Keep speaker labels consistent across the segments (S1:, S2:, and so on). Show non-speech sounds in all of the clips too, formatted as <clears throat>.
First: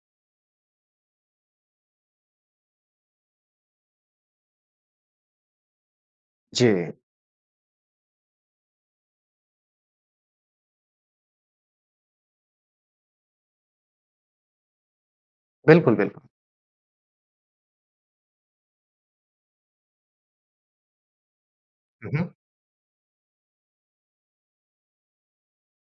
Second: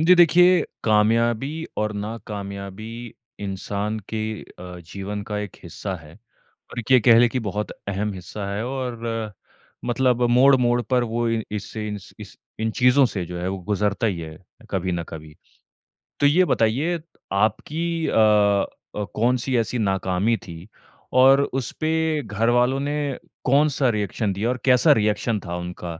S1: जी, देखिए, कामयाबी और नाकामयाबी इंसान के अ, जीवन का एक हिस्सा है और
S2: जी।
S1: ये कह लें कि बहुत अहम हिस्सा है और मतलब मोड़-मोड़ पर वो इ इससे इन्स इस इन चीज़ों से जो है, वो गुज़रता ही है कभी न कभी,
S2: बिल्कुल,
S1: तो
S2: बिल्कुल।
S1: ये बताइए, आपकी अ अ, कौन-सी ऐसी नाकामी थी और
S2: हुँ,
S1: उसपे
S2: हुँ।
S1: घरवालों ने कौन-सा रिएक्शन दिया और कैसा रिएक्शन था उनका?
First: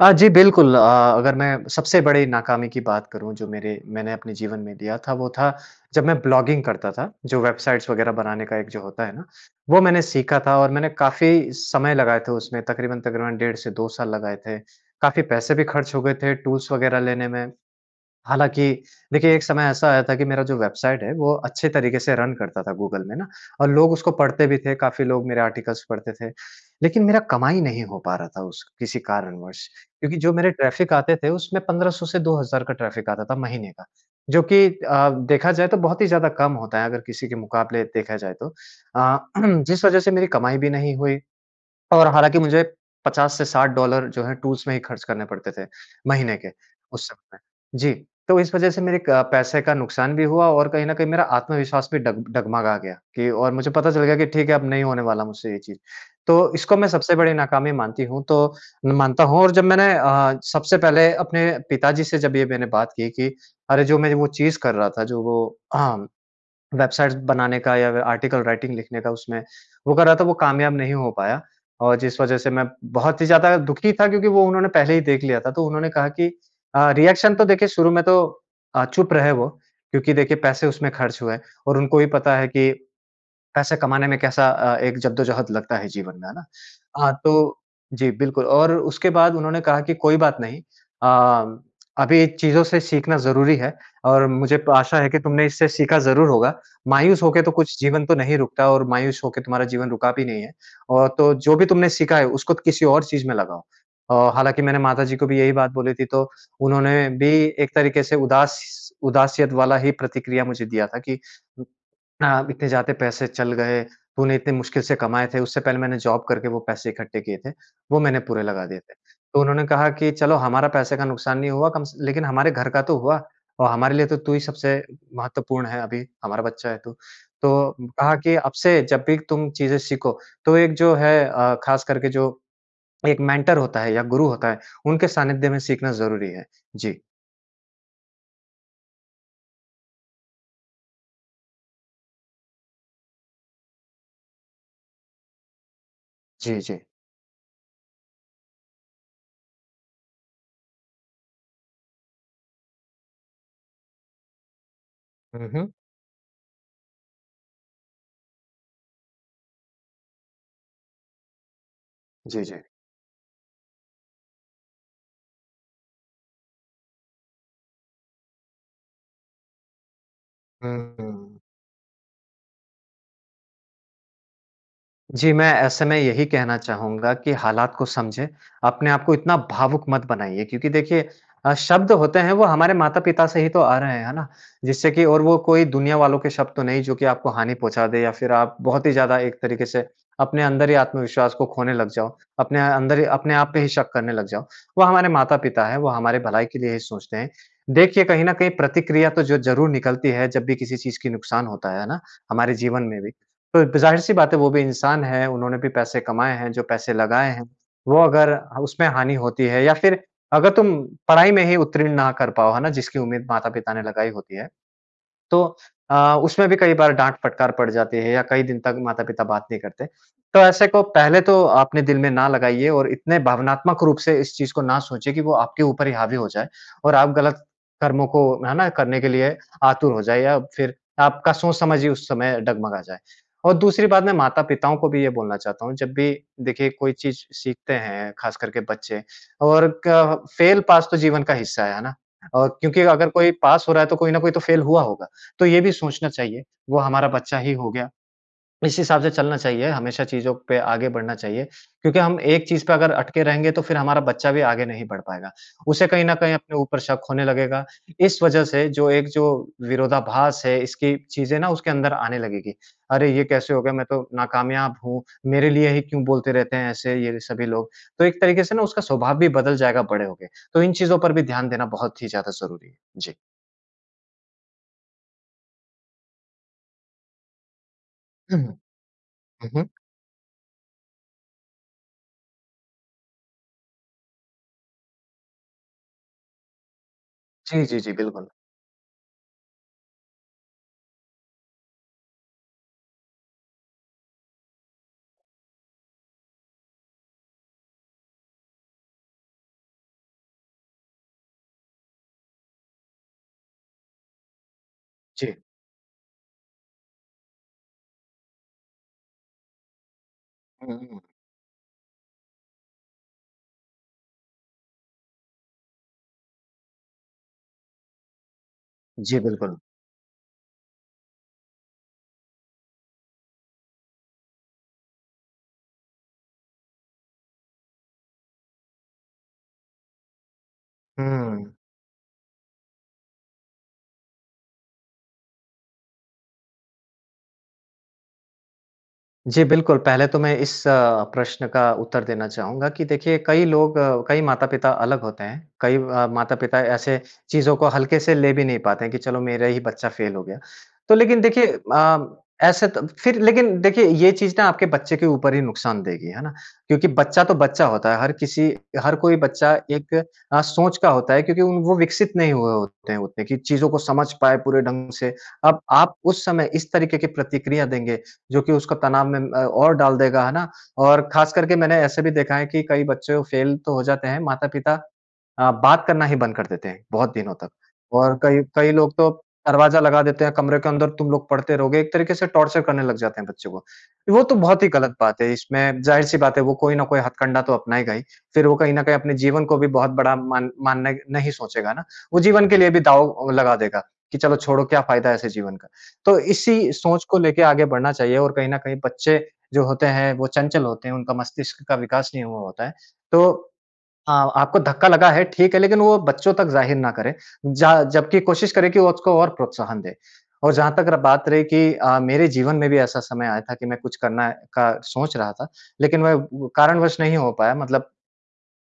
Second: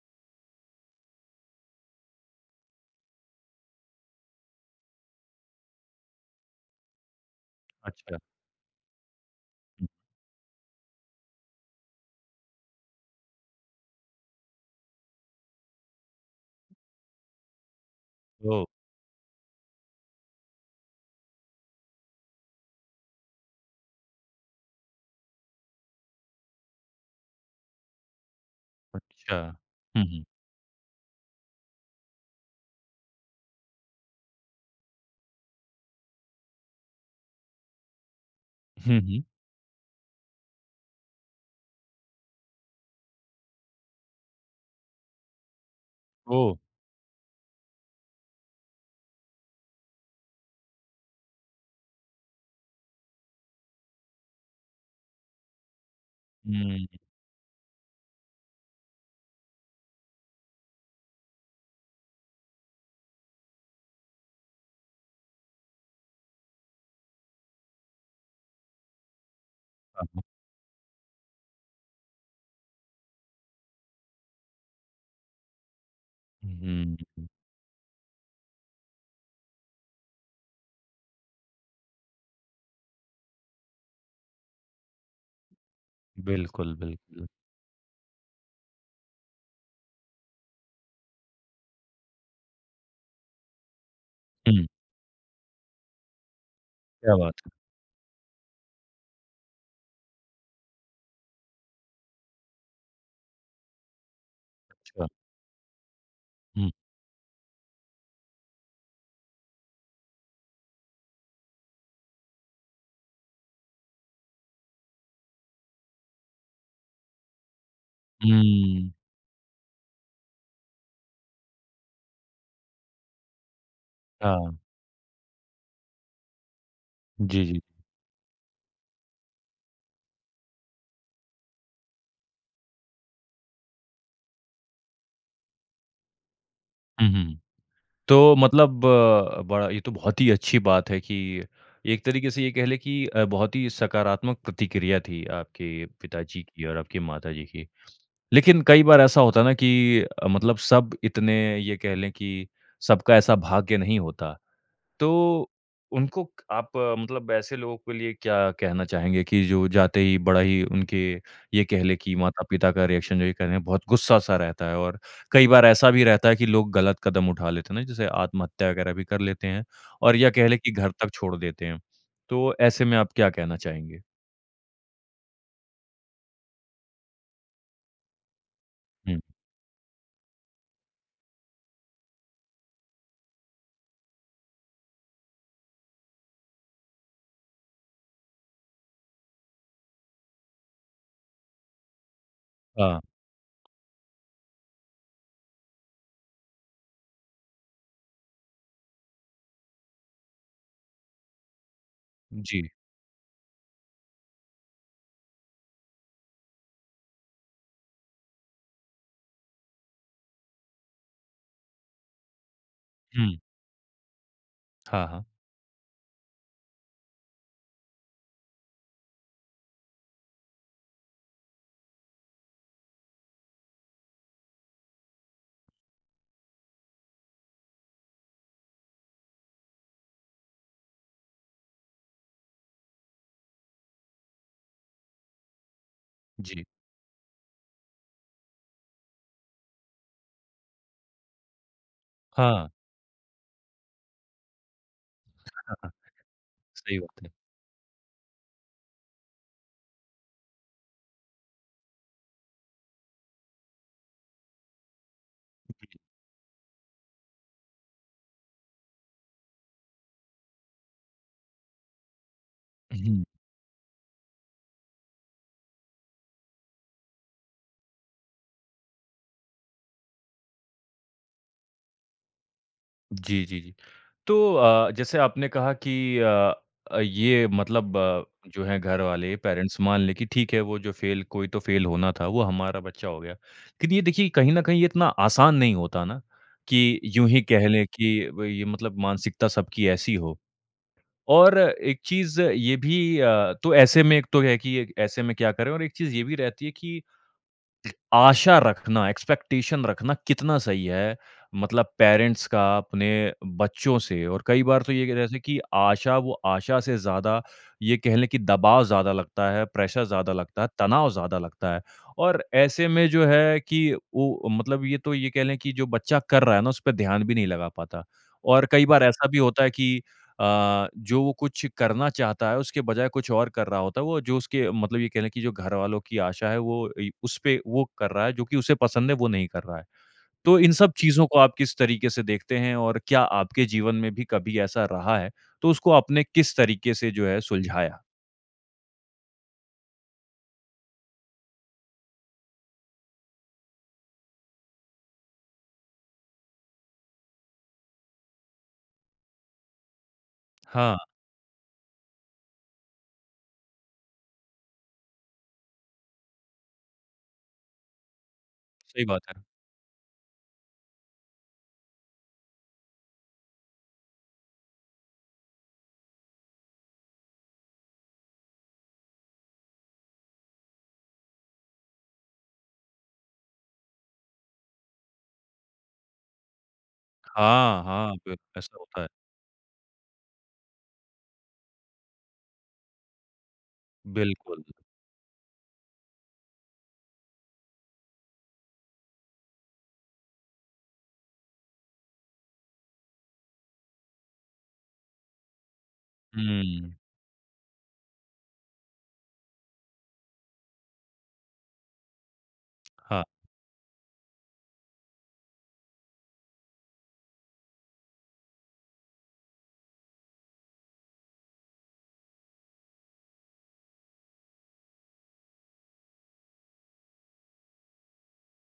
S2: अ, जी, बिल्कुल अ, अगर मैं सबसे बड़ी नाकामी की बात करूँ, जो मेरे मैंने अपने जीवन में दिया था, वो था, जब मैं ब्लॉगिंग करता था, जो वेबसाइट्स वगैरह
S1: अच्छा।
S2: बनाने का एक जो होता है ना, वो मैंने सीखा था और मैंने काफ़ी समय लगाए थे उसमें, तकरीबन-तकरीबन डेढ़ से 2 साल लगाए थे। काफ़ी पैसे भी खर्च हो गए थे टूल्स वगैरह लेने में,
S1: ओह!
S2: हालाँकि देखिए, एक समय ऐसा आया था कि मेरा जो वेबसाइट है, वो अच्छे तरीके से रन करता था गूगल में ना और लोग उसको पढ़ते भी थे, काफ़ी लोग मेरे आर्टिकल्स पढ़ते थे। लेकिन मेरा कमाई नहीं हो पा रहा था उस किसी
S1: अच्छा।
S2: कारणवश
S1: हुँ,
S2: क्योंकि
S1: हुँ।
S2: जो मेरे ट्रैफ़िक आते थे, उसमें 1500 से 2000 का ट्रैफ़िक आता था महीने का, जो कि अ, देखा जाए, तो बहुत ही ज़्यादा कम होता है, अगर किसी के मुकाबले देखा जाए तो।
S1: हुँ,
S2: अ,
S1: हुँ।
S2: <clears throat> जिस वज़ह से मेरी कमाई भी नहीं हुई और हालाँकि मुझे 50 से $60 जो हैं, टूल्स में ही खर्च करने पड़ते थे, महीने के,
S1: ओह!
S2: उस समय। जी। तो इस वज़ह से मेरे एक पैसे का नुकसान भी हुआ और कहीं न कहीं मेरा आत्मविश्वास भी डब डगमगा गया कि और मुझे पता चल गया कि, ठीक है, अब नहीं होने वाला मुझसे ये चीज़। तो इसको मैं
S1: हुँ।
S2: सबसे बड़ी नाकामी मानती हूँ, तो मैं मानता हूँ और जब मैंने अ, सबसे पहले अपने पिताजी से जब ये मैंने बात की कि, "अरे! जो मैं वो चीज़ कर रहा था, जो वो <clears throat> वेबसाइट्स बनाने का या फिर आर्टिकल राइटिंग लिखने का उसमें, वो कर
S1: हाँ,
S2: रहा
S1: हुँ।
S2: था, वो कामयाब नहीं हो पाया।" और जिस वज़ह से मैं बहुत ही ज़्यादा दुखी था क्योंकि वो उन्होंने पहले ही देख लिया था। तो उन्होंने कहा कि अ,
S1: हुँ।
S2: रिएक्शन तो देखिए, शुरू में तो अ, चुप रहे वो क्योंकि देखिए, पैसे उसमें खर्च हुए और उनको भी पता है कि पैसे कमाने में कैसा अ, एक ज़द्दोज़हद लगता है जीवन में। है ना?
S1: बिल्कुल,
S2: हाँ,
S1: बिल्कुल।
S2: तो जी, बिल्कुल और उसके बाद उन्होंने कहा कि, "कोई बात नहीं। अ, अभी चीज़ों से सीखना ज़रूरी है और मुझे
S1: हुँ।
S2: आशा है कि तुमने इससे सीखा ज़रूर होगा।
S1: क्या
S2: मायूस हो के
S1: बात।
S2: तो कुछ जीवन तो नहीं रुकता और मायूस होके तुम्हारा जीवन रुका भी नहीं है और तो जो भी तुमने सीखा है, उसको किसी और चीज़ में लगाओ।" अ, हालाँकि मैंने
S1: अच्छा।
S2: माताजी को भी यही बात बोली थी, तो
S1: हुँ।
S2: उन्होंने भी एक तरीके से उदास उदासियत वाला ही प्रतिक्रिया मुझे दिया था कि अ, "इतने ज़्यादे पैसे चल गए, तूने इतने मुश्किल से कमाए थे।" उससे पहले मैंने जॉब करके वो पैसे इकट्ठे किए थे, वो मैंने पूरे लगा दिए थे।
S1: हुँ।
S2: तो उन्होंने कहा कि, "चलो, हमारा पैसे का नुकसान नहीं हुआ कम स लेकिन हमारे घर का तो हुआ और हमारे लिए तो तू ही
S1: हाँ।
S2: सबसे महत्वपूर्ण है अभी। हमारा बच्चा है तू।"
S1: जी, जी।
S2: तो कहा कि, "अब से जब भी तुम चीज़ें सीखो, तो एक जो है अ, खासकर के जो एक मेंटर होता है या गुरु होता है, उनके सानिध्य में सीखना ज़रूरी है।" जी।
S1: हुँ, हुँ, हुँ। तो मतलब अ, बड़ा ये तो बहुत ही अच्छी बात है कि एक तरीके से ये कह लें कि अ, बहुत ही सकारात्मक प्रतिक्रिया थी आपके पिताजी
S2: जी,
S1: की और
S2: जी।
S1: आपकी माताजी की, लेकिन कई बार ऐसा होता है ना कि अ, मतलब सब इतने, ये कह लें कि सबका ऐसा भाग्य नहीं होता।
S2: हुँ,
S1: तो
S2: हुँ।
S1: उनको क आप मतलब ऐसे लोगों के लिए क्या कहना चाहेंगे कि जो जाते ही बड़ा ही उनके, ये कह लें कि
S2: जी, जी।
S1: माता-पिता का रिएक्शन जो ये कह लें, बहुत गुस्सा-सा रहता है और कई बार ऐसा भी रहता है कि लोग गलत कदम उठा लेते हैं ना, जैसे आत्महत्या वगैरह भी कर लेते हैं और या कह लें कि घर
S2: हुँ,
S1: तक छोड़
S2: हुँ।
S1: देते हैं। तो ऐसे में आप क्या कहना चाहेंगे?
S2: जी मैं ऐसे में यही कहना चाहूँगा कि हालात को समझें। अपने आपको
S1: हुँ।
S2: इतना भावुक मत बनाइए क्योंकि देखिए अ, शब्द होते हैं वो हमारे माता-पिता से ही तो आ रहे हैं, है ना? जिससे कि और वो कोई दुनिया वालों के शब्द तो नहीं जो कि आपको हानि पहुँचा दे या फ़िर आप बहुत ही ज़्यादा एक तरीके से अपने अंदर ही आत्मविश्वास को खोने लग जाओ, अपने अंदर,
S1: हाँ।
S2: अपने आप पे ही शक करने लग जाओ। वो हमारे माता-पिता हैं, वो हमारे भलाई के लिए ही सोचते हैं, देखिए कहीं न कहीं प्रतिक्रिया तो जो ज़रूर निकलती है जब भी किसी चीज़ की नुकसान होता है, है ना? हमारे
S1: जी।
S2: जीवन में भी। तो ज़ाहिर सी बात है वो भी इंसान है उन्होंने भी पैसे कमाए हैं, जो पैसे लगाए हैं वो अगर उसमें हानि होती है या फ़िर अगर तुम पढ़ाई में ही उत्तीर्ण ना कर पाओ, है ना? जिसकी उम्मीद
S1: हुँ।
S2: माता-पिता ने लगाई होती है।
S1: हाँ, हाँ।
S2: तो अ, उसमें भी कई बार डाँट, फटकार पड़ जाती है या कई दिन तक माता-पिता बात नहीं करते। तो ऐसे को पहले तो अपने दिल में ना लगाइए और इतने भावनात्मक रूप से इस चीज़ को ना सोचिए कि वो आपके ऊपर ही हावी हो जाए और आप गलत कर्मों को है ना? करने के लिए आतुर हो जाए या फ़िर आपका सोच-समझ ही उस समय डगमगा जाए। और दूसरी बात मैं माता-पिताओं को भी ये बोलना चाहता हूँ, जब भी
S1: जी।
S2: देखिए कोई चीज़ सीखते हैं ख़ास करके बच्चे और क फेल पास तो जीवन का हिस्सा है, है ना? और
S1: हाँ।
S2: क्योंकि अगर कोई पास हो रहा है तो कोई ना कोई तो फेल हुआ होगा। तो ये भी
S1: <unintelligible>
S2: सोचना चाहिए वो
S1: सही
S2: हमारा
S1: बात है।
S2: बच्चा ही हो गया इसी हिसाब से चलना चाहिए हमेशा चीज़ों पे आगे बढ़ना चाहिए। क्योंकि हम एक चीज़ पर अगर अटके रहेंगे तो फ़िर हमारा बच्चा भी आगे नहीं बढ़ पाएगा उसे कहीं न कहीं अपने ऊपर शक होने लगेगा। इस वजह से जो एक जो विरोधाभास है इसकी चीज़ें ना उसके अंदर आने लगेगी। अरे!
S1: हुँ।
S2: ये कैसे हो गया मैं तो नाकामयाब हूँ मेरे लिए ही क्यों बोलते रहते हैं? ऐसे ये सभी लोग, तो एक तरीके से ना उसका स्वभाव भी बदल जाएगा बड़े हो के। तो इन चीज़ों पर भी ध्यान देना बहुत ही ज़्यादा ज़रूरी है। जी।
S1: जी, जी, जी। तो अ, जैसे आपने कहा कि अ अ, ये मतलब अ,
S2: हुँ।
S1: जो है घरवाले
S2: हुँ, हुँ।
S1: पेरेंट्स मान लें कि ठीक है वो जो फेल कोई तो फेल होना था वो हमारा बच्चा हो गया। लेकिन ये देखिए कहीं न कहीं ये इतना आसान नहीं होता ना कि यूँ ही
S2: जी,
S1: कह
S2: जी,
S1: ले
S2: जी,
S1: कि
S2: बिल्कुल।
S1: वही मतलब मानसिकता सबकी ऐसी हो। और एक चीज़ ये भी अ, तो ऐसे में एक तो है कि ऐसे में क्या करे? और एक चीज़ ये भी रहती है कि आशा रखना, एक्सपेक्टेशन रखना कितना सही है मतलब पेरेंट्स का अपने बच्चों से? और कई बार तो ये कह
S2: जी।
S1: रहे कि आशा वो आशा से ज़्यादा ये कहले कि दबाव ज़्यादा लगता है, प्रेशर ज़्यादा लगता है,
S2: हुँ, हुँ।
S1: तनाव ज़्यादा लगता है और ऐसे में जो है कि वो मतलब ये तो ये कह ले कि जो बच्चा कर रहा है ना उसपे ध्यान भी नहीं लगा पाता। और कई बार
S2: जी,
S1: ऐसा भी
S2: बिल्कुल।
S1: होता है कि अ, जो वो कुछ करना चाहता है उसके बजाय कुछ और कर रहा होता है। वो जो उसके मतलब ये कह रहे कि जो घरवालों कि आशा है वो ए उसपे वो कर रहा है जो कि उसे पसंद है वो नहीं कर रहा है। तो इन सब चीज़ों को
S2: हुँ।
S1: आप किस तरीके से देखते हैं? और क्या आपके जीवन में भी कभी ऐसा रहा है, तो उसको आपने किस तरीके से जो है सुलझाया?
S2: जी, बिल्कुल। पहले तो मैं इस अ, प्रश्न का उत्तर देना चाहूँगा कि देखिए, कई लोग अ, कई माता-पिता अलग होते हैं। कई अ, माता-पिता ऐसे चीज़ों को हल्के से ले भी नहीं पाते हैं, कि चलो मेरा ही बच्चा फेल हो गया। तो
S1: हाँ।
S2: लेकिन देखिए अ, ऐसे तो फिर लेकिन देखिए, ये चीज़ ना आपके बच्चे के ऊपर ही नुकसान देगी। है ना? क्योंकि बच्चा तो बच्चा होता है। हर किसी हर
S1: सही
S2: कोई
S1: बात है।
S2: बच्चा एक अ, सोच का होता है, क्योंकि वो विकसित नहीं हुए होते हैं उतने की चीज़ों को समझ पाएँ पूरे ढंग से। अब आप उस समय इस तरीके की प्रतिक्रिया देंगे, जो कि उसका तनाव में अ, और डाल देगा, है ना? और ख़ास करके मैंने ऐसे भी देखा है कि कई वो बच्चे फेल तो हो जाते हैं, माता-पिता अ, बात करना ही बंद कर देते हैं, बहुत दिनों तक।
S1: हाँ, हाँ
S2: और
S1: क
S2: कई कई
S1: ऐसा
S2: लोग
S1: होता है।
S2: तो दरवाजा लगा देते हैं, कमरे के अंदर तुम लोग पढ़ते रहोगे। एक तरीके से टॉर्चर करने लग जाते हैं बच्चे को। वो तो बहुत
S1: बिल्कुल।
S2: ही गलत बात है, इसमें ज़ाहिर सी बात है, वो कोई ना कोई हथकंडा तो अपनाएगा ही। फिर वो कहीं न कहीं अपने जीवन को भी बहुत बड़ा मान मान्य नहीं सोचेगा ना। वो जीवन के लिए भी दाव लगा देगा, कि चलो छोड़ो क्या फ़ायदा ऐसे जीवन का। तो इसी
S1: हुँ।
S2: सोच को लेके आगे बढ़ना चाहिए और कहीं न कहीं बच्चे, जो होते हैं वो चंचल होते हैं, उनका मस्तिष्क का विकास नहीं हुआ होता है।
S1: हाँ।
S2: तो अ, आपको धक्का लगा है, ठीक है लेकिन वो बच्चों तक ज़ाहिर ना करे, जा जबकि कोशिश करें कि उसको और प्रोत्साहन दें। और जहाँ तक र बात रही कि अ, मेरे जीवन में भी ऐसा समय आया था कि मैं कुछ करने का सोच रहा था, लेकिन वह कारण वश नहीं हो पाया मतलब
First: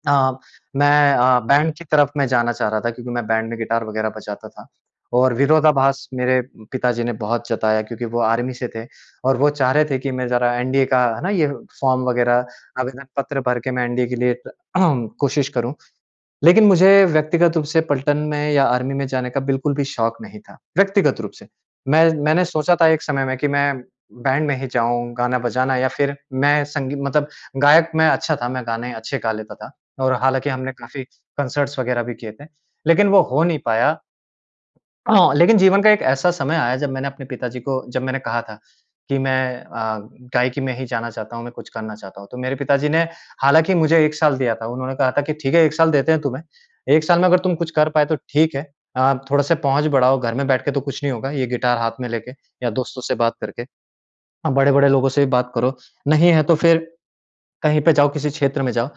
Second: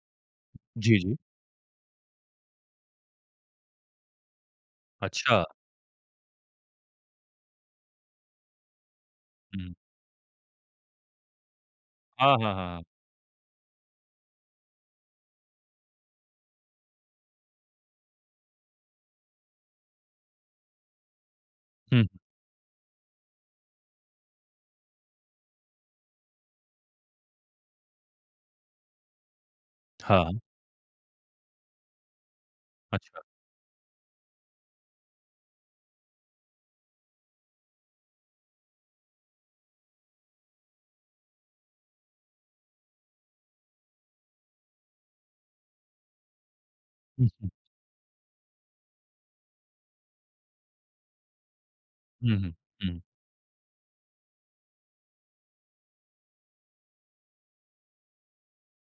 S2: अ,
S1: जी,
S2: मैं
S1: जी।
S2: अ, बैंड की तरफ में जाना चाह रहा था, क्योंकि मैं बैंड में गिटार वगैरह बजाता था और
S1: अच्छा।
S2: विरोधाभास मेरे पिताजी ने बहुत जताया क्योंकि वो आर्मी से थे और वो चाह
S1: हुँ।
S2: रहे थे कि मैं जरा एनडीए का, है ना, ये फॉर्म
S1: हाँ,
S2: वगैरह
S1: हाँ, हाँ, हाँ।
S2: आवेदन पत्र भर के मैं एनडीए के लिए <clears throat> कोशिश करूँ। लेकिन मुझे व्यक्तिगत रूप से पलटन में या आर्मी में जाने का बिल्कुल भी शौक नहीं था, व्यक्तिगत रूप से।
S1: हुँ।
S2: मैं मैंने सोचा था एक समय में कि मैं बैंड में ही जाऊँ, गाना बजाना या फिर मैं संगी मतलब गायक में अच्छा था, मैं गाने अच्छे गा लेता था। और
S1: हाँ।
S2: हालाँकि हमने काफ़ी कॉन्सर्ट वगैरह भी किए थे, लेकिन
S1: अच्छा।
S2: वो हो नहीं पाया। <clears throat> लेकिन जीवन का एक ऐसा समय आया जब मैंने अपने पिताजी को, जब मैंने कहा था कि मैं अ, गायकी में ही जाना चाहता हूँ, मैं कुछ करना चाहता हूँ। तो मेरे पिताजी ने हालाँकि मुझे 1 साल दिया था, उन्होंने कहा था कि ठीक है 1 साल देते हैं तुम्हें, 1 साल में
S1: हुँ,
S2: अगर
S1: हुँ।
S2: तुम कुछ कर पाए तो ठीक है। अ, थोड़े-से पहुँच बढ़ाओ, घर में बैठ के तो कुछ नहीं होगा ये गिटार हाथ में लेके
S1: हुँ, हुँ।
S2: या
S1: हुँ।
S2: दोस्तों से बात करके। आप बड़े-बड़े लोगों से भी बात करो, नहीं है, तो फिर कहीं पे जाओ, किसी क्षेत्र में जाओ।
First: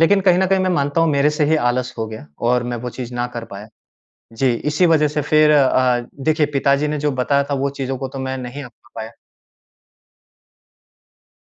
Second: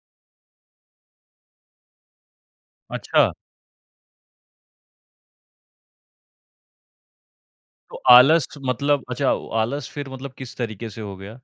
S2: लेकिन कहीं न कहीं मैं मानता हूँ मेरे से ही आलस हो गया और मैं वो चीज़ ना
S1: अच्छा।
S2: कर पाया। जी, इसी वजह से फिर अ, देखिए पिताजी ने जो बताया था, वो
S1: तो
S2: चीज़ों को तो मैं
S1: आलस
S2: नहीं अपना
S1: मतलब
S2: पाया।
S1: अच्छा, आलस फिर मतलब किस तरीके से हो गया?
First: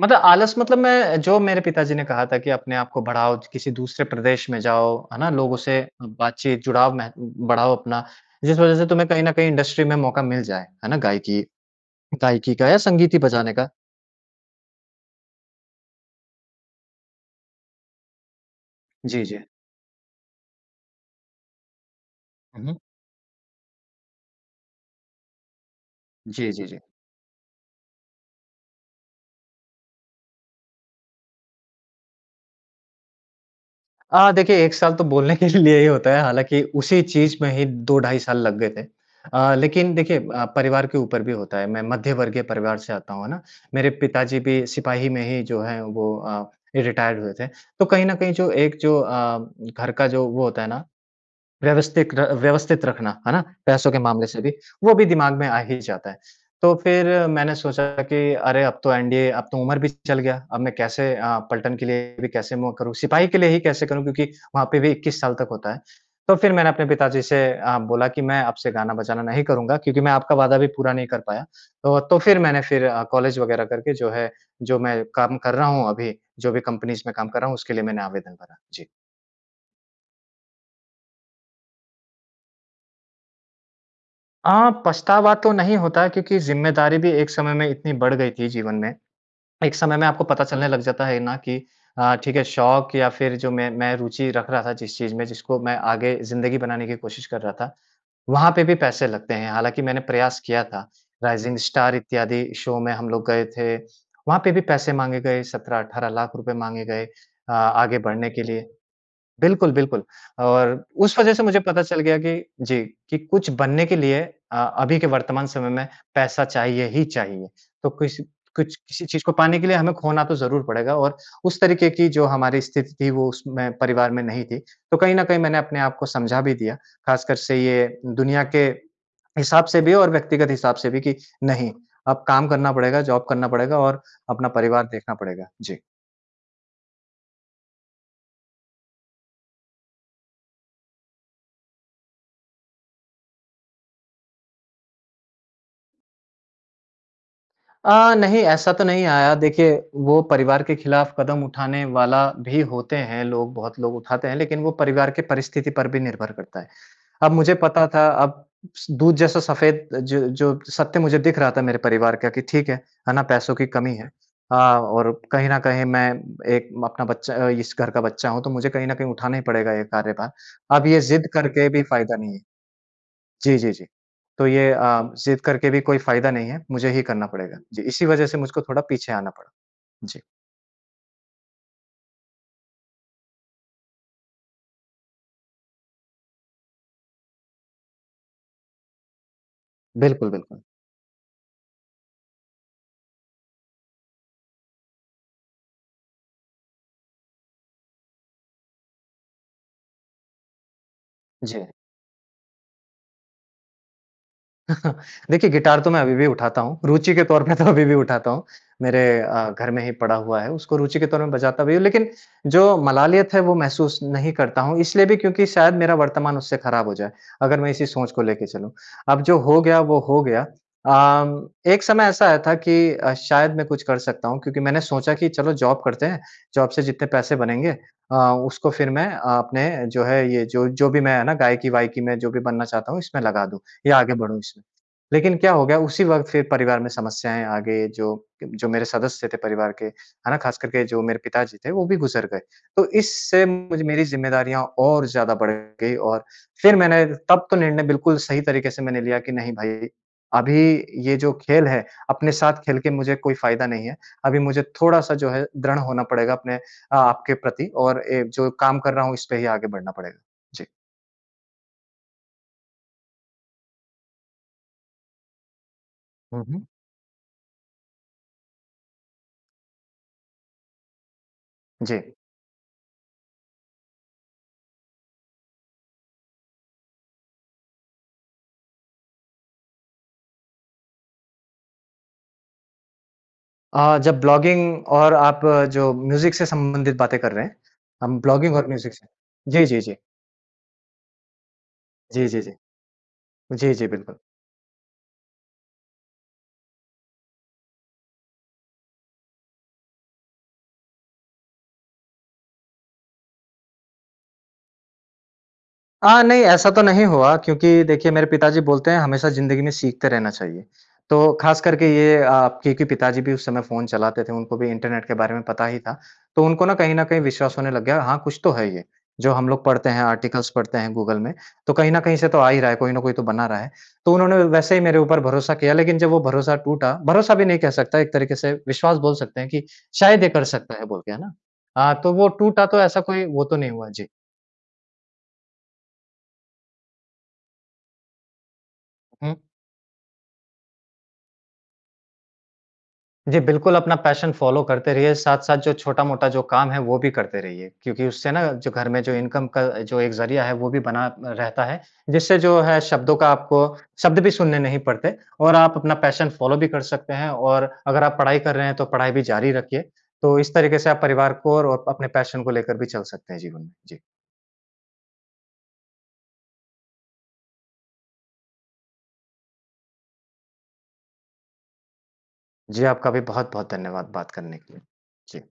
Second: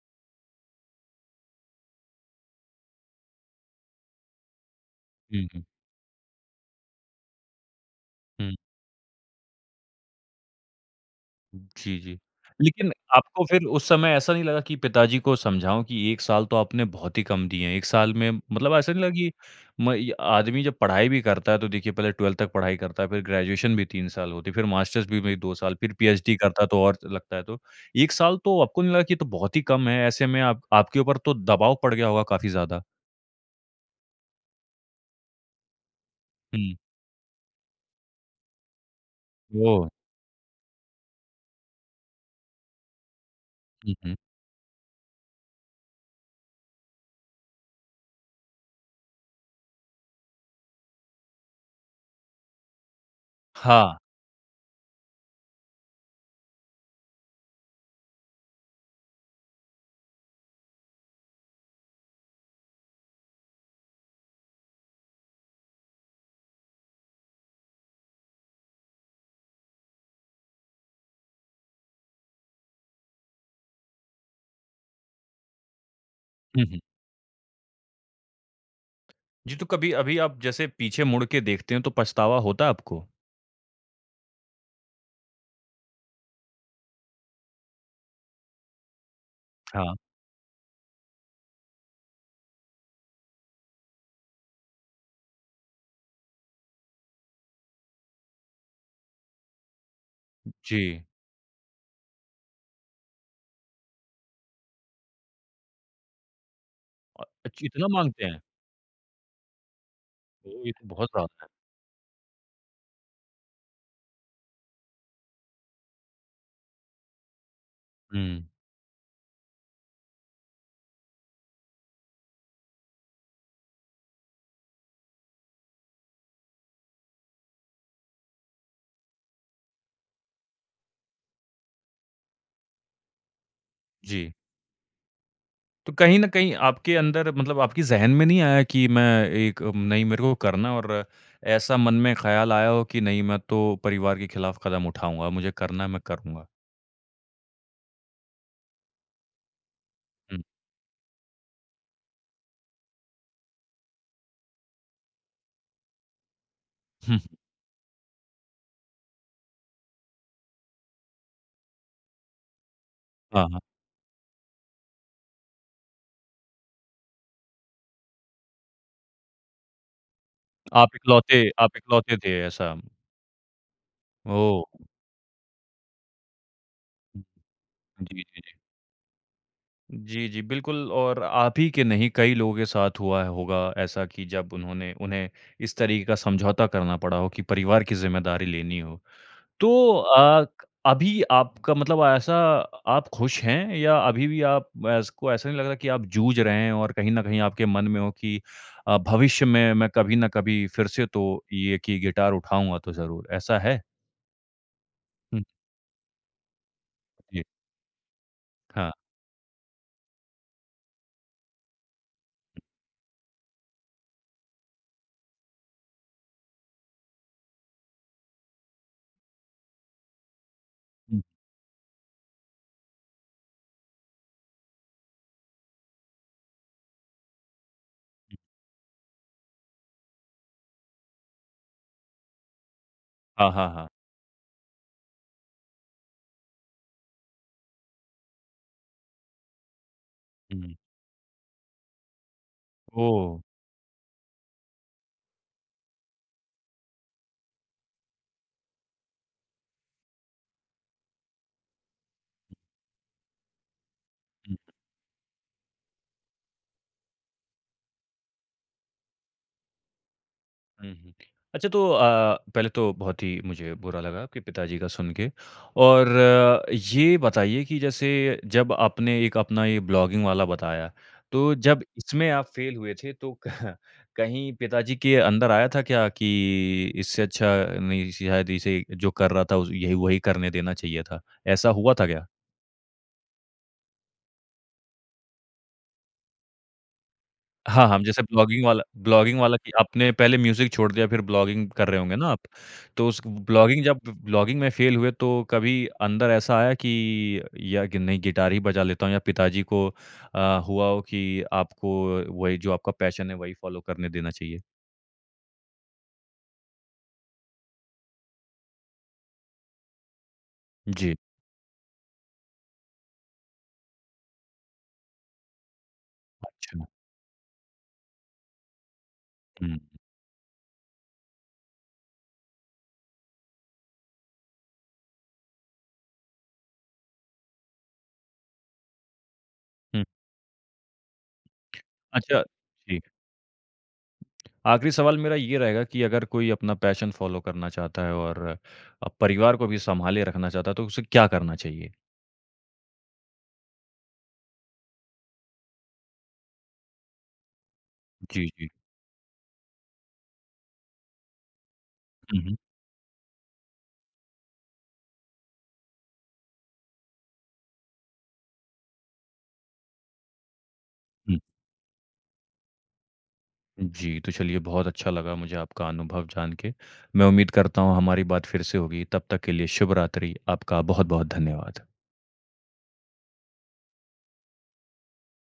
S2: मतलब आलस मतलब मैं जो मेरे पिताजी ने कहा था कि अपने आपको बढ़ाओ, च किसी दूसरे प्रदेश में जाओ, है ना?
S1: हुँ,
S2: लोगों
S1: हुँ।
S2: से बातचीत जुड़ाव मेह बढ़ाओ अपना।
S1: हुँ।
S2: जिस वज़ह से तुम्हें कहीं न कहीं इंडस्ट्री में मौक़ा मिल जाए, है ना? गायिकी
S1: जी, जी।
S2: गायिकी का या
S1: लेकिन
S2: संगीत ही
S1: आपको
S2: बजाने
S1: फिर
S2: का।
S1: उस समय ऐसा नहीं लगा कि पिताजी को समझाऊँ कि 1 साल तो आपने बहुत ही कम दिए हैं। 1 साल में मतलब ऐसा नहीं लगा
S2: जी,
S1: कि
S2: जी।
S1: म इ आदमी जब पढ़ाई भी करता है, तो देखिए, पहले 12th तक
S2: हुँ,
S1: पढ़ाई
S2: हुँ।
S1: करता है फिर ग्रेजुएशन भी 3 साल होती है, फिर मास्टर्स भी में 2 साल, फिर पीचडी
S2: जी, जी,
S1: करता
S2: जी।
S1: तो और लगता है। तो 1 साल तो आपको नहीं लगा कि ये तो बहुत ही कम है। ऐसे में आप आपके ऊपर तो दबाव पड़ गया होगा काफ़ी ज़्यादा।
S2: अ, देखिए 1 साल तो बोलने के लिए ही होता है। हालाँकि
S1: हुँ।
S2: उसी चीज़ में ही 2 ढाई साल लग गए थे। अ,
S1: ओह!
S2: लेकिन देखिए अ, परिवार के ऊपर भी होता है, मैं मध्य वर्गीय परिवार से आता हूँ, है ना। मेरे
S1: हुँ, हुँ।
S2: पिताजी भी सिपाही में ही जो है वो अ, रिटायर्ड हुए थे। तो कहीं न कहीं जो एक जो अ, घर का जो वो होता है ना, व्यवस्थित र व्यवस्थित रखना, है ना, पैसों के
S1: हाँ।
S2: मामले से भी, वो भी दिमाग में आ ही जाता है। तो फिर मैंने सोचा कि अरे अब तो, एनडीए अब तो उम्र भी चल गया, अब मैं कैसे अ, पलटन के लिए भी कैसे मौक करूँ, सिपाही के लिए ही कैसे करूँ, क्योंकि वहाँ पे भी 21 साल तक होता है। तो फिर मैंने अपने पिताजी से अ, बोला कि मैं अब से गाना-बजाना नहीं करूँगा, क्योंकि मैं आपका वादा भी पूरा नहीं कर पाया। तो तो, फिर मैंने फिर अ, कॉलेज वग़ैरह करके जो है, जो मैं काम कर रहा हूँ अभी, जो भी
S1: हुँ, हुँ।
S2: कंपनीज़ में काम कर रहा हूँ, उसके लिए मैंने आवेदन भरा। जी।
S1: जी। तो कभी अभी आप जैसे पीछे मुड़ के देखते हैं, तो पछतावा होता है, आपको?
S2: अ, पछतावा तो नहीं होता क्योंकि, ज़िम्मेदारी भी एक समय में इतनी बढ़ गई थी जीवन में। एक समय
S1: हाँ।
S2: में आपको पता चलने लग जाता है ना कि अ, ठीक है शौक़ या फिर जो मैं मैं रूचि रख रहा था जिस चीज़ में जिसको मैं आगे ज़िंदगी बनाने की कोशिश कर रहा था। वहाँ पे भी पैसे लगते हैं। हालाँकि मैंने प्रयास किया था।
S1: जी।
S2: राइजिंग स्टार इत्यादि शो में हम लोग गए थे। वहाँ पे भी पैसे माँगे गए, ₹17,00,000-₹18,00,000 रुपए माँगे गए अ,
S1: अ-अच्छ इतना
S2: आगे
S1: माँगते
S2: बढ़ने
S1: हैं?
S2: के लिए। बिल्कुल, बिल्कुल
S1: ओह! ये
S2: और
S1: तो बहुत
S2: उस वजह से
S1: ज़्यादा है।
S2: मुझे पता चल गया कि, जी, कि कुछ बनने के लिए अ, अभी के वर्तमान समय में पैसा चाहिए ही चाहिए। तो कुछ,
S1: हुँ।
S2: कुछ किसी चीज़ को पाने के लिए हमें खोना तो ज़रूर पड़ेगा और उस तरीके की जो हमारी स्थिति थी, वो उसमें परिवार में नहीं थी। तो कहीं न कहीं मैंने अपने आप को समझा भी दिया। ख़ासकर से ये दुनिया के, हिसाब से भी और व्यक्तिगत हिसाब से भी कि नहीं। अब काम करना पड़ेगा, जॉब करना पड़ेगा, और
S1: जी।
S2: अपना परिवार देखना पड़ेगा। जी।
S1: तो कहीं न कहीं आपके अंदर मतलब आपकी ज़हन में नहीं आया की मैं एक म नहीं मेरे को करना है। और ऐसा मन में ख़्याल आया हो कि नहीं मैं तो परिवार के खिलाफ़ कदम उठाऊँगा मुझे करना है, मैं करूँगा?
S2: अ, नहीं ऐसा तो नहीं आया। देखिए वो
S1: हुँ।
S2: परिवार के खिलाफ कदम उठाने वाला भी होते हैं लोग, बहुत लोग उठाते हैं, लेकिन वो परिवार की परिस्थिति पर भी निर्भर करता है। अब
S1: <chuckles>
S2: मुझे पता था अब स दूध जैसा सफेद जो जो सत्य मुझे दिख रहा था मेरे परिवार का कि ठीक है, है ना?
S1: हाँ,
S2: पैसों
S1: हाँ।
S2: की कमी है। हाँ और कहीं न कहीं मैं एक अपना बच्चा अ, इस घर का बच्चा हूँ तो मुझे कहीं न कहीं उठाना ही पड़ेगा ये कार्यभार। अब
S1: आप
S2: ये जिद्द
S1: इकलौते
S2: करके
S1: आप
S2: भी फ़ायदा
S1: इकलौते
S2: नहीं
S1: थे
S2: है।
S1: ऐसा?
S2: जी, जी, जी। तो
S1: ओह!
S2: ये अ, जिद्द करके भी कोई फ़ायदा नहीं है। मुझे ही करना पड़ेगा। जी, इसी
S1: जी,
S2: वजह से
S1: जी, जी।
S2: मुझको थोड़ा पीछे आना पड़ा। जी।
S1: जी, जी, बिल्कुल और आप ही के नहीं, कई लोगों के साथ हुआ है होगा ऐसा कि जब उन्होंने उन्हें इस तरीके का समझौता करना पड़ा हो कि परिवार की ज़िम्मेदारी लेनी हो। तो
S2: बिल्कुल,
S1: अ,
S2: बिल्कुल।
S1: अभी आपका मतलब ऐसा आप खुश हैं या अभी भी आप ऐस को ऐसा नहीं लग रहा कि आप जूझ रहे हैं और कहीं न कहीं आपके मन में हो कि अ, भविष्य में मैं कभी ना कभी फिर से तो
S2: जी।
S1: ये कि गिटार उठाऊँगा तो ज़रूर, ऐसा है?
S2: <chuckles>
S1: हुँ।
S2: देखिए, गिटार तो मैं अभी भी उठाता हूँ। रुचि के तौर
S1: जी।
S2: पे तो अभी भी उठाता हूँ।
S1: हाँ।
S2: मेरे अ, घर में ही पड़ा हुआ है। उसको रुचि के तौर में बजाता भी हूँ लेकिन जो मलालियत है, वो महसूस नहीं करता हूँ। इसलिए भी क्योंकि शायद मेरा वर्तमान उससे खराब हो जाए, अगर मैं इसी सोच को लेके चलूँ, अब जो हो गया वो हो गया।
S1: हुँ।
S2: अ, एक समय ऐसा आया था कि अ, शायद मैं कुछ कर सकता हूँ क्योंकि मैंने सोचा कि चलो जॉब करते हैं। जॉब से जितने पैसे बनेंगे अ, उसको फिर मैं अपने जो है, ये जो जो भी मैं है ना? गायकी-वायकी में जो भी बनना चाहता हूँ, इसमें लगा
S1: हाँ,
S2: दूँ
S1: हाँ, हाँ।
S2: या आगे बढ़ूँ इसमें। लेकिन क्या हो गया उसी वक़्त फिर परिवार में समस्याएँ आ गई। जो, जो मेरे सदस्य थे परिवार के, है ना?
S1: हुँ,
S2: ख़ासकर
S1: हुँ।
S2: के जो मेरे पिताजी थे, वो भी गुज़र गए। तो
S1: ओह!
S2: इससे मेरी जिम्मेदारियाँ और ज़्यादा बढ़ गई और फिर मैंने तब तो निर्णय बिल्कुल सही तरीके से मैंने लिया कि नहीं, भाई अभी ये जो खेल है, अपने साथ खेल के मुझे कोई फ़ायदा नहीं है। अभी
S1: हुँ, हुँ।
S2: मुझे थोड़ा-सा जो है दृढ़ होना पड़ेगा अपने अ, आपके प्रति और एक जो काम कर रहा हूँ, इस पे ही आगे बढ़ना पड़ेगा। जी।
S1: हुँ, हुँ। अच्छा तो अ, पहले तो बहुत ही मुझे बुरा लगा आपके पिता जी का सुनके, और
S2: हुँ, हुँ।
S1: ये बताइए कि जैसे जब आपने एक अपना ये ब्लॉगिंग वाला बताया, तो जब
S2: जी।
S1: इसमें आप फेल हुए थे तो <chuckles> कहीं पिताजी के अंदर आया था क्या कि, इससे अच्छा नहीं शायद इसे जो कर रहा था उज ये, वही करने देना चाहिए था, ऐसा हुआ था क्या?
S2: अ, जब ब्लॉगिंग और आप जो म्यूज़िक से संबंधित बातें कर रहे हैं,
S1: हाँ, हाँ।
S2: अम
S1: जैसे
S2: ब्लॉगिंग
S1: ब्लॉगिंग
S2: और
S1: वाला
S2: म्यूज़िक से
S1: ब्लॉगिंग वाला
S2: जी,
S1: कि
S2: जी, जी।
S1: आपने पहले म्यूज़िक छोड़ दिया फ़िर ब्लॉगिंग कर रहे होंगे
S2: जी,
S1: ना
S2: जी,
S1: आप।
S2: जी।
S1: तो उस
S2: जी,
S1: ब्लॉगिंग
S2: जी,
S1: जब
S2: बिल्कुल।
S1: ब्लॉगिंग में फेल हुए तो कभी अंदर ऐसा आया कि या कि नहीं गिटार ही बजा लेता हूँ। या पिताजी को अ, हुआ हो की आपको वही जो आपका पैशन है वही फ़ॉलो करने देना चाहिए?
S2: अ, नहीं ऐसा तो नहीं हुआ क्योंकि देखिए मेरे पिताजी बोलते हैं हमेशा ज़िंदगी में सीखते रहना चाहिए।
S1: जी।
S2: तो ख़ास करके ये अ, क्योंकि पिताजी भी उस समय फ़ोन चलाते थे, उनको भी इंटरनेट के बारे में पता ही था। तो उनको ना
S1: अच्छा।
S2: कहीं न कहीं विश्वास होने लग गया। हाँ, कुछ तो है ये जो हम लोग पढ़ते
S1: हुँ।
S2: हैं, आर्टिकल्स पढ़ते हैं, गूगल में। तो कहीं न कहीं से तो आ ही रहा है, कोई न कोई तो बना रहा है। तो उन्होंने व वैसे ही मेरे ऊपर भरोसा किया लेकिन जब वो भरोसा टूटा भरोसा भी नहीं कह सकता। एक तरीके से विश्वास बोल सकते हैं कि
S1: हुँ।
S2: शायद ये कर सकता है बोलके है ना?
S1: <smacks lips>
S2: हाँ, तो वो
S1: अच्छा
S2: टूटा तो ऐसा
S1: ठीक।
S2: कोई वो तो नहीं हुआ। जी।
S1: आखरी सवाल मेरा ये रहेगा कि अगर कोई अपना पैशन फ़ॉलो करना चाहता है और अ,
S2: हुँ।
S1: परिवार को भी सँभाले रखना चाहता है। तो उसे क्या करना चाहिए?
S2: जी। बिल्कुल अपना पैशन फ़ॉलो करते रहिए, साथ-साथ जो छोटा-मोटा जो काम है वो भी करते रहिए। क्योंकि उससे ना
S1: जी, जी।
S2: जो घर में जो इनकम का जो एक ज़रिया है वो भी बना अ, रहता है। जिससे
S1: हुँ, हुँ।
S2: जो है शब्दों का आपको शब्द भी सुनने नहीं पड़ते और आप अपना पैशन फ़ॉलो भी कर सकते हैं। और अगर आप पढ़ाई कर रहे हैं तो पढ़ाई भी ज़ारी रखिए। तो इस तरीके से आप परिवार
S1: हुँ।
S2: को और अपने पैशन को लेकर भी चल सकते हैं जीवन में। जी।
S1: जी। तो चलिए बहुत अच्छा लगा मुझे आपका अनुभव जान के। मैं उम्मीद करता हूँ हमारी बात फ़िर से होगी तब तक के लिए शुभ रात्रि। आपका बहुत-बहुत धन्यवाद।
S2: जी, आपका भी बहुत-बहुत धन्यवाद बात करने के लिए। जी।